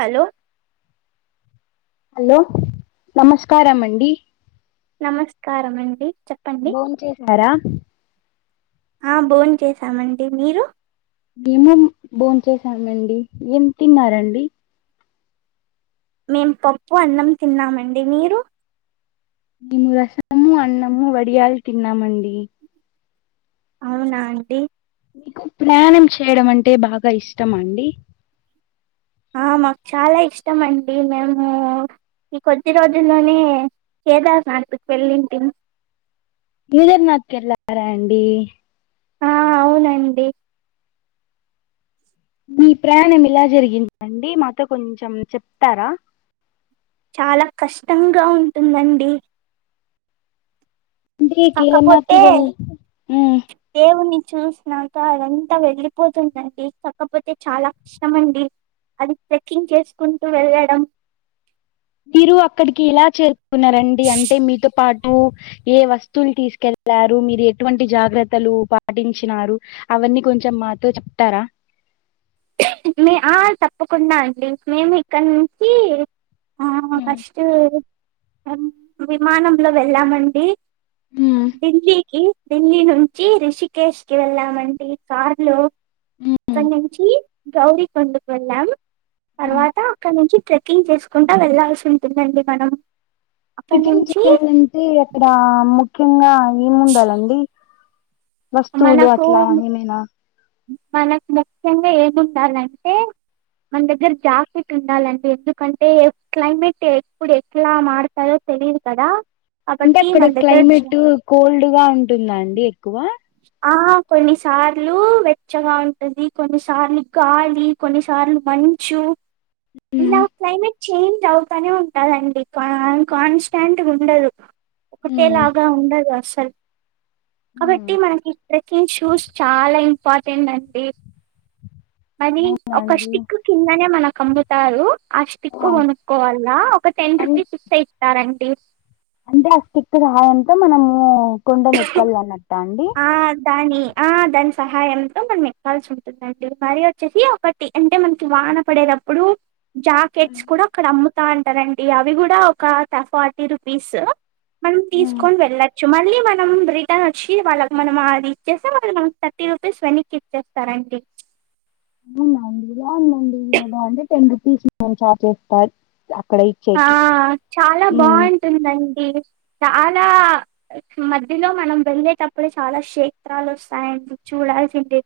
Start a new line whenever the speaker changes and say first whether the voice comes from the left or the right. right: hello
left: hello నమస్కారమండీ
right: నమస్కారమండి
left: phone చేసారా
right: ఆ భోన్ చేసామండి మీరు
left: మేము భోచేసామండి ఏం తిన్నారండి
right: మేము పప్పు అన్నం తిన్నామండి మీరు
left: మేము రసము అన్నము వడియాలు తిన్నామండి
right: అవునా అండి
left: ప్రయాణం చేయడం అంటే బాగా ఇష్టమా అండి
right: ఆ మాకు చాలా ఇష్టం అండి మేము ఈ కొద్ది రోజుల్లోనే కేదార్నాథ్కి వెళ్ళింటిం
left: కేదార్నాథ్ కి వెళ్లారా అండి
right: ఆ అవునండి
left: మీ ప్రయాణం ఇలా జరిగిందండి మాతో కొంచెం చెప్తారా
right: చాలా కష్టంగా ఉంటుందండి
left: కి కేదర్నాథ్ కి
right: కాకపోతే
left: వెళ్ళ ఊ
right: దేవుని చూసినాక అదంతా వెళ్ళపోతుందండి కాకపోతే చాలా కష్టమండీ అది ట్రెక్కింగ్ చేసుకుంటూ వెళ్ళడం
left: మీరు అక్కడికి ఇలా చేరుకున్నారండి అంటే మీతో పాటు ఏ వస్తువులు తీసుకెళ్లారు మీరు ఎటువంటి జాగ్రత్తలు పాటించినారు అవన్నీ కొంచెం మాతో చెప్తారా
right: ఆ తప్పకుండా అండి మేము ఇక్కడ నుంచి ఆ ఫస్ట్ విమానంలో వెళ్ళామండి
left: హ్మ్
right: ఢిల్లీకి ఢిల్లీ నుంచి రిషికేష్ కి వెళ్ళామండి కార్ లో
left: హ్మ్
right: అక్కనుంచి గౌరి కొండకు వెళ్ళాం తర్వాత అక్కడ నుంచి ట్రేక్ ట్రెక్కింగ్ చేసుకుంటా వెళ్లాల్సి ఉంటుందండి మనం అక్కడ
left: ట్రాకింగ్
right: నుంచి
left: చేయాలంటే అక్కడ ము ముఖ్యంగా ఏముండాలండి వస్తువులు
right: మనకు
left: అట్లా ఏమైనా
right: మనకు ముఖ్యంగా ఏముండాలంటే మన దగ్గర జాకెట్ ఉండాలండి ఎందుకంటే క్లైమేట్ ఎప్పుడు ఎట్లా మడతాదో తెలియదు కదా
left: అంటే
right: కాబట్టి
left: అక్కడ
right: మన దగ్గర
left: క్లైమేట్ కోల్డ్ గా ఉంటుందా అండి ఎక్కువ
right: ఆ కొన్నిసార్లు వెచ్చగా ఉంటది కొన్నిసార్లు గాలి కొన్నిసార్లు మంచు ఇలా
left: హ్మ్
right: క్లైమేట్ చేంజ్ అవుతనే ఉంటదండి కా కాన్స్టెంట్ ఉండదు ఒకటేలాగా ఉండదు అస్ స
left: ఉ
right: మనకి ట్రెకింగ్ షూస్ చాలా ఇ పాతేటండి మరి ఒక
left: అవునండి
right: స్టిక్ కిందనే మనక్ కమ్బుతారు ఆ స్టిక్ కొనుక్కోవాలా ఒక టెన్
left: అన్
right: రూపీస్ ఇస్తే ఇస్తారండి ఇ
left: అంటే అ స్టిక్ సహయంతో మనము కొండ నికల్నట
right: ఆ దాని ఆ దాని సహాయంతో మనం ఎక్కాల్సి ఉంటుందండి మరీ వచ్చేసి ఒకటి అంటే మనకి వాన పడేటప్పుడు
left: హ్మ్
right: జాకెట్స్ కూడా అక్కడ అమ్ము వతా అంటారండి అవి కూడా ఒక ఫార్టీ రూపీస్ మనం తీసుకొని వెళ్ళ చు మలీ మనం రిటర్న్ వాళ్ళకి మనం అది ఇచ్చేస్తే మలి మన థర్టీ రూపీస్ వెనక్కి ఇచ్చేస్తారండి
left: అవునండి ఇలా ఉందండి ఎలాంటే టెన్ రూపీస్ మమ్మ ఛార్జ్ చేస్తారు అక్కడ
right: ఆ
left: ఇచ్చేకి
right: చాలా
left: ఉమ్
right: బాగుంటుందండి చాలా మధ్యలో మనం వెళ్ళేటప్పుడు చాలా క్షేత్రాలు వస్తాయండి చూడాల్సింది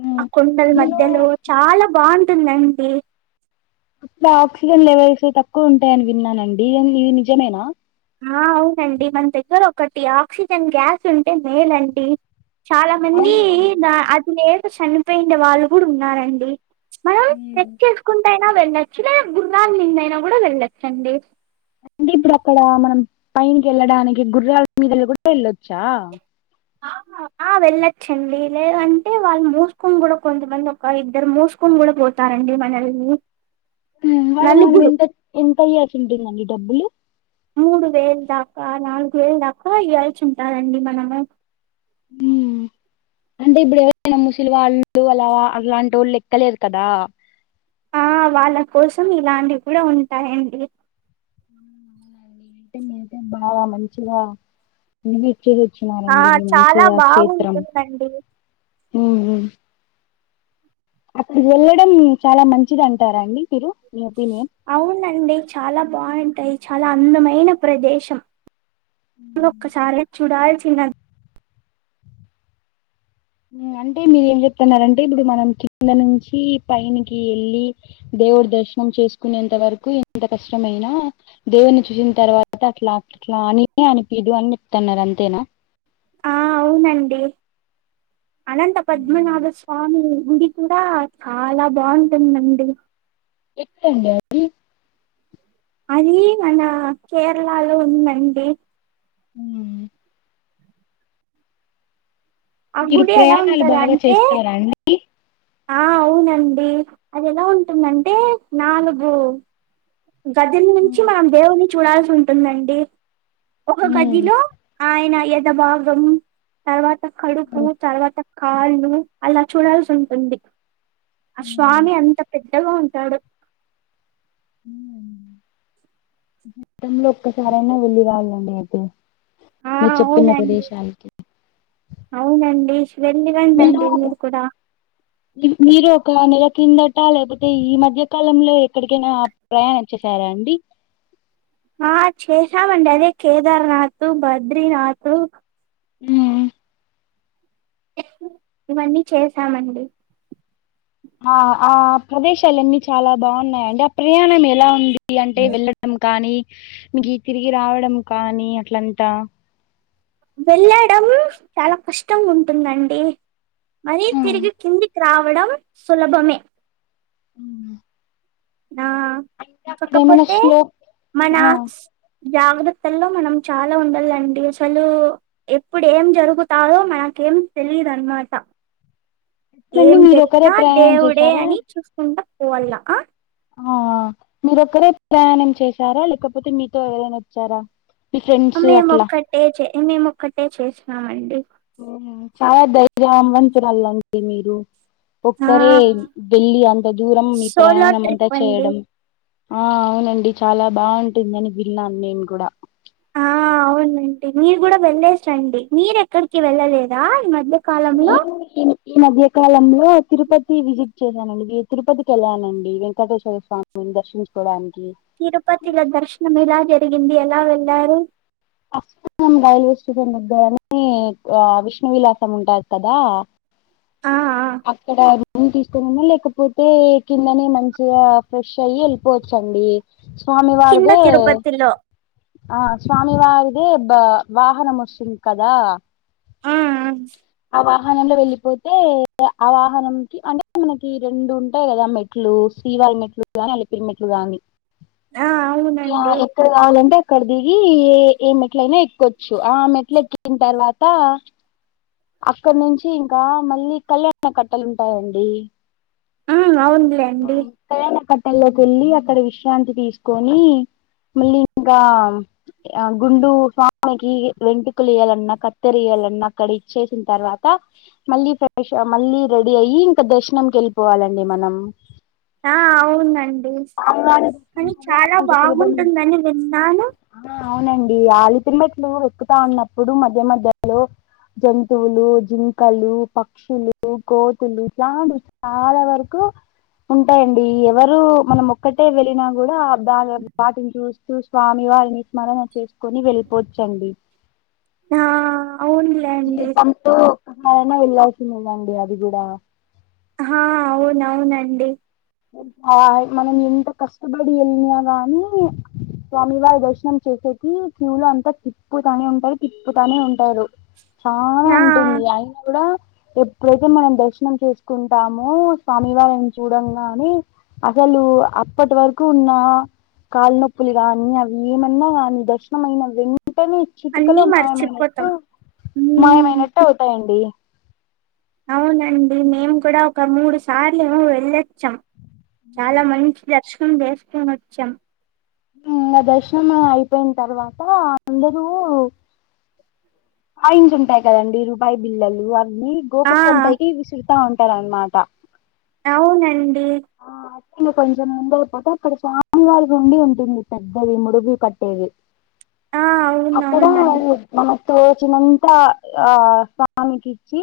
left: ఉమ్
right: ఆ కొండల
left: నేను
right: మధ్యలో చాలా బాణా టి న్నాండి
left: అట్లా ఆక్సిజన్ లెవెల్స్ తక్కువ ఉంటాయని విన్నానండి ఇది నిజమేనా
right: ఆ అవునండి మన దగ్గర ఒకటి ఆక్సిజన్ గ్యాస్ ఉంటే మేలండి చాలా మంది
left: అవునండి
right: దా అది లే చనిపోయిండే వాళ్ళు కూడా ఉన్నారండి మనం
left: ఉమ్
right: చెక్ చేసుకుంటా హా వెళ్ళొచ్చు లే గుర్రాల్ మింద అయినా కూడా వెళ్ళచ్చండి
left: అంటే ఇప్పుడు అక్కడ మనం పైకి వెళ్ళడానికి గుర్రాల్ మీద కూడా వెళ్ళొచ్చా
right: ఆ వెళ్ళచ్చండి లేదంటే వాళ్ళు మోసుకొని కూడా కొంతమంది ఒక ఇద్దరు మోసుకొని కూడా పోతారండి మనల్ని
left: హు వాళ్ళకి
right: నలుగురు
left: మనమెంత ఎంత ఇయ్యచ్చు ఎంత ఉంటుందండి డబ్బులు
right: మూడు వేలు దాకా నాలుగు వేలు దాకా ఇయ్యాల్సి ఉంటారండి మనము
left: హు అంటే ఇప్పుడు ఎవరైనా ముసిలివాళ్ళు అలావా అట్లాంటోల్లు ఎక్కలేరు కదా
right: ఆ వాళ్ళ కోసం ఇలాంటివి కూడా ఉంటాయండి
left: వుంటే మీకే బాగా మంచిగా ఇవి
right: ఆ చాలా బాగుంటుందండి
left: ఉ ఉ అక్కడి వెళ్ళడం చాలా మంచిది అంటారా అండి మీరు మీ ఒపీనియన్
right: అవునండి చాలా బా బాగుంటాయి చాలా అందమైన ప్రదేశం నేను ఒక్కసారి చూడాల్సి సిందండి
left: అంటే మీరు ఏం చెప్తన్నరంటే ఇప్పుడు మనం కింద నుంచి పైనికి వెళ్ళి దేవుడి దర్శనం చేసుకునేంత వరకు ఎంత కష్టమైనా దేవుడిని చూసిన తర్వాత అట్లా అట్లా అని అనిపిదు అని చెప్తన్నారు అంతేనా
right: ఆ అవునండి అనంత పద్మనాభ స్వామి గుడి కూడా చాలా బాగుంటుందండి
left: ఎక్కడ అండి అది
right: అది మన కేరళలో ఉందండి
left: హు
right: ఆ
left: మీరు
right: గుడి ఎలా
left: ప్రయాణాలు
right: ఉంటది
left: బాగా
right: అంటే
left: చేస్తారా అండి
right: ఆ అవునండి అది ఎలా ఉంటుందంటే నాలుగు గది
left: ఉ
right: నుంచి మనం దేవుని చూడాల్సి ఉంటుందండి ఒక గదిలో
left: ఉ
right: ఆయన ఎద భాగం తర్వాత కడుపు తర్వాత కాళ్ళు అలా చూడాల్సి ఉంటుంది ఆ
left: ఉ
right: స్వామి అంత పెద్ద పెద్దగా ఉంటాడు
left: హు గతంలో ఒక్కసారైనా వెల్లి రావాలండి ల్కూ
right: ఆ అవునండి అవునండి వెళ్ళి రండండి మీరు కూడా
left: మీరు ఒక నెల క్రిందట లేకపోతే ఈ మధ్యకాలంలో ఎక్కడికైనా ప్రయాణం వచ్చేసారా అండి
right: ఆ చేసామండి అదే కేదార్నాథ్ బద్రీనాథ్
left: హ్మ్
right: ఇవన్నీ చేసామండి
left: ఆ ఆ ప్రదేశాలన్ని చాలా బాగున్నాయిండి ఆ ప్రయాణం ఎలా ఉంది అంటే వెళ్ళడం కానీ మీకు తిరిగి రావడం కానీ అట్లంతా
right: వెళ్ళడం చాలా కష్టం ఉంటుందండి మరీ తిరిగి కిందికి రావడం సులభమే
left: హ్మ్ ఉ
right: ఆ కాకపోతే
left: స్లో
right: మన జాగ్రత్తల్లో మనం చాలా ఉండల్లండి అసలు ఎప్పుడు ఏం జరుగుతాదో మనకేం తెలిదు అన్నమాట ఏం
left: ఎట్లండి మీరు ఒకరే
right: జరిగినా
left: ప్రయాణం
right: దేవుడే
left: చేశారా
right: అని చూసుకుంటా పోవల్ల అ
left: ఆ మీరొక్కరే ప్రయాణం చేసారా లేకపోతే మీతో ఎవరైనా వచ్చారా మీ ఫ్రెండ్స్
right: మేం
left: అట్లా
right: ఒక్కటే చె మేము ఒక్కటే చేసినాం అండి
left: చాలా ధైర్యవంతురాళ్లు అండి మీరు
right: ఆ
left: ఒక్కరే వెళ్ళి అంత దూరం మీ
right: సోలో
left: ప్రయాణం అంతా
right: ట్రిప్ అండి
left: చేయడం ఆ అవునండి చాలా బాగుంటుందని విన్నాను నేను కూడా
right: ఆ అవునండి మీరు కూడా వెళ్లేేసి రండి మీరు ఎక్కడికి వెళ్ళలేదా ఈ మధ్య కాలంలో
left: నేను ఈ-ఈ మధ్య కాలంలో తిరుపతి విజిట్ చేశానండి తిరుపతికి వెళ్ళానండి వెంకటేశ్వర స్వామిని దర్శించుకోవడానికి
right: తిరుపతిల దర్శనం ఎలా జరిగింది ఎలా వెళ్లారు
left: పంగం రైల్వే స్టేషన్ దగ్గరని అ విష్ణు విలాసం ఉంటాది కదా
right: ఆ ఆ
left: అక్కడ తీసుకనిన్నా లేకపోతే కిందని మంచిగా ఫ్రెష్ అయి వెళ్ళిపోవచ్చండి
right: కింద
left: స్వామివారిదే
right: తిరుపతిలో
left: ఆ స్వామివారి అదే బా వాహనం వస్తుంది కదా
right: ఆ
left: ఆ వాహనంలో వెళ్ళిపోతే ఆ వాహనంకి అంటే మనకి రెండు ఉంటాయి కదా మెట్లు శ్రీవారి మెట్లు గాని అలిపిలి మెట్లు గాని
right: ఆ
left: ఇ
right: అవునండి
left: ఎక్కడ కావాలంటే అక్కడ దిగి ఏ ఏ మెట్లయినా ఎక్కొచ్చు ఆ మెట్లు ఎక్కిన తర్వాత అక్కడ నుంచి ఇంకా మళ్ళీ కళ్యాణ కట్టలు ఉంటాయండి
right: ఆ అవునులేండి
left: కల్యాణ కట్ ట్టల్లోకి వెళ్ళి అక్కడ విశ్రాంతి తీసుకొని మళ్ళీ ఇంకా గుండు స్వామికి వెంటుకలు ఇయ్యాలన కత్తెర వేయాలన్నా అక్కడ ఇచ్చేసిన తర్వాత మళ్ళీ ఫ్రెష్ మళ్ళీ రెడీ అయ్యి ఇంకా దర్శనంకి వెళ్ళిపోవాల అండి మనం
right: ఆ అవునండి
left: స్వామివారి
right: కానీ చాలా
left: అంత సులభం
right: బాగుంటుందని విన్నాను
left: ఈ అల్ల్పిరి మెట్లు ఎక్కుతా ఉన్నప్పుడు మధ్య మధ్యలో జంతువులు జింకలు పక్షులు కోతులు ఇలాంటి చాలా వరకు గు ఉంటాయండి ఎవరు మనం ఒక్కటే వెళ్ళినా కూడా దా వాటిని చూస్తూ స్వామి వారిని స్మరణ చేసుకొని వెళ్ళిపోవచ్చండి
right: ఆ అవునులే అండి
left: అయిన వెళ్లాల్సిందే అండి అది కూడా
right: హా అవున అవునండి
left: ఆ మనం ఎంత కష్టపడి వెళ్ళినా గాని స్వామివారి దర్శనం చేస్సెకీ క్యూలో అంతా తిప్పుతానే ఉంటారు తిప్పుతానే ఉంటారు చాల
right: ఆ
left: ఉంటుంది అయిన కూడా ఎప్పుడైతే మనం దర్శనం చేసుకుంటామో స్వామివారిని చూడ కానీ అసలు అప్పటి వరకు ఉన్న కాళనొప్పులు కానీ అవి ఏమన్నా కానీ దర్శనమైనవి వెంటనే
right: అన్నీ
left: చిటుకలో మాయమైనట్టు
right: మర్చిపోతాం ఉమ్
left: మాయమైనట్టు అవుతాయండి
right: అవునండి మేము కూడా ఒక మూడు సార్లుమో వెళ్ళొచ్చాం చాలా మంచి అర్శ [unintelligible] వచ్చాం
left: ఇంకా దర్శనం అయిపోయిన తర్వాత అందరూ కాయిన్స్ ఉంటాయి కదండి రూపాయి బిల్లు మీ
right: ఆ
left: [unintelligible] పైకి విసురు వస్తా ఉంటారనమాట
right: అవునండి
left: ఆ కొంచెం ముందయిపోతే అప్పుడు స్వామి వారి ఉండి ఉంటుంది పెద్దవి ముడుపూ కట్టేవి
right: ఆ
left: అక్కడా
right: అవునవునండి
left: మా తోచినంత ఆ స్వామికి ఇచ్చి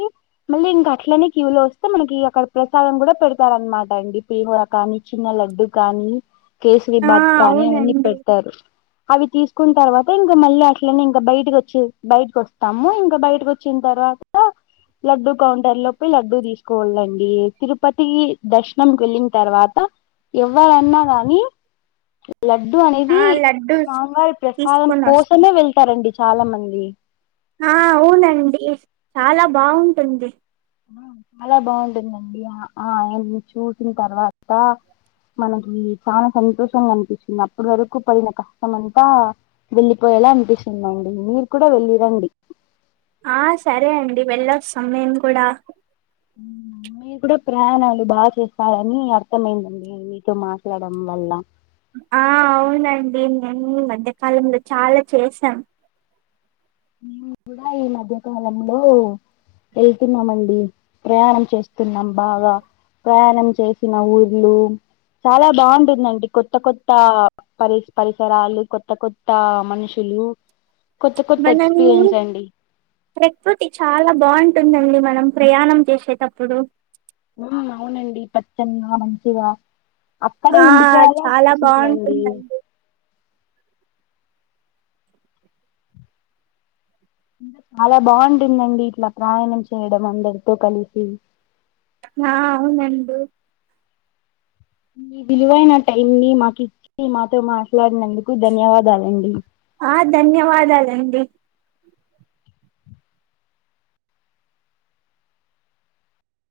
left: మళ్ళీ ఇంకా అట్లనే కివలో వస్తే మనకి అక్కడ ప్రసాదం కూడా పెడతారు అనమాట అండి పేహోర కానీ చిన్న లడ్డు కానీ కేసరి
right: ఆ
left: భాగ కానీ అవన్నీ
right: అవునండి
left: పెడతారు అవి తీసుకున్న తర్వాత ఇంకా మళ్ళీ అట్లనే ఇంకా బయటకి వచ్చి బయటకి వస్తాము ఇంకా బయటకి వచ్చిన తర్వాత లడ్డూ కౌంటర్ లో పో లడ్డూ తీసుకోవళండి తిరుపతి దర్శనం వెళ్ళిన తర్వాత ఎవ్వరన్నా కాని లడ్డు అనేది
right: ఆ లడ్డూ
left: స్వామీ వారి ప్రసాదం
right: తీసుకొని వస్త
left: కోసమే వెళ్తారండి చాలా మంది
right: ఆ అవునండి చాలా బాగుంటుంది
left: చాలా బాగుంటుందండి ఆ ఆ ఆయన్ని చూసిన తర్వాత మనకి చాలా సంతోషంగా అనిపిస్తుంది అప్పటి వరకు పడిన కష్టం అంతా వెళ్ళిపోయేలా అనిపిస్తుందండి మీరు కూడా వెళ్ళి రండి
right: ఆ సరే అండి వెళ్ళొస్తాం నేను కూడా
left: కూడా ప్రయాణాలు బాగా చేస్తారాని అర్థమయిందండి మీతో మాట్లాడడం వల్ల
right: ఆ అవునండి నేను మధ్యకాలంలో చాలా చేసాం
left: మేము కూడా ఈ మధ్యకాలంలో వెళ్తున్నామండి ప్రయాణం చేస్తున్నాం బాగా ప్రయాణం చేసిన ఊర్లు చాలా బాగుంటుందండి కొత్త కొత్త పరి పరిసరాలు కొత్త కొత్త మనుషులు కొత్త కొత్త ఎక్స్
right: హు ప్రకృతి చాలా బాగుంటుందండి మనం ప్రయాణం చేసేటప్పుడు
left: ఉ అవునండి పచ్చగా మంచిగా అక్కడే
right: ఆ
left: ఉండిపోవాల
right: చాలా
left: అనిపిస్తుందండి
right: బాగుంటుందండి
left: చాలా బాగుంటుందండి ఇట్లా ప్రయాణం చేయడం అందరితో కలిసి
right: ఆ అవునండి
left: మీ విలువైన టైం ని మాకు ఇచ్చి మాతో మాట్లాడినందుకు ధన్యవాదాలండి
right: ఆ ధన్యవాదాలండి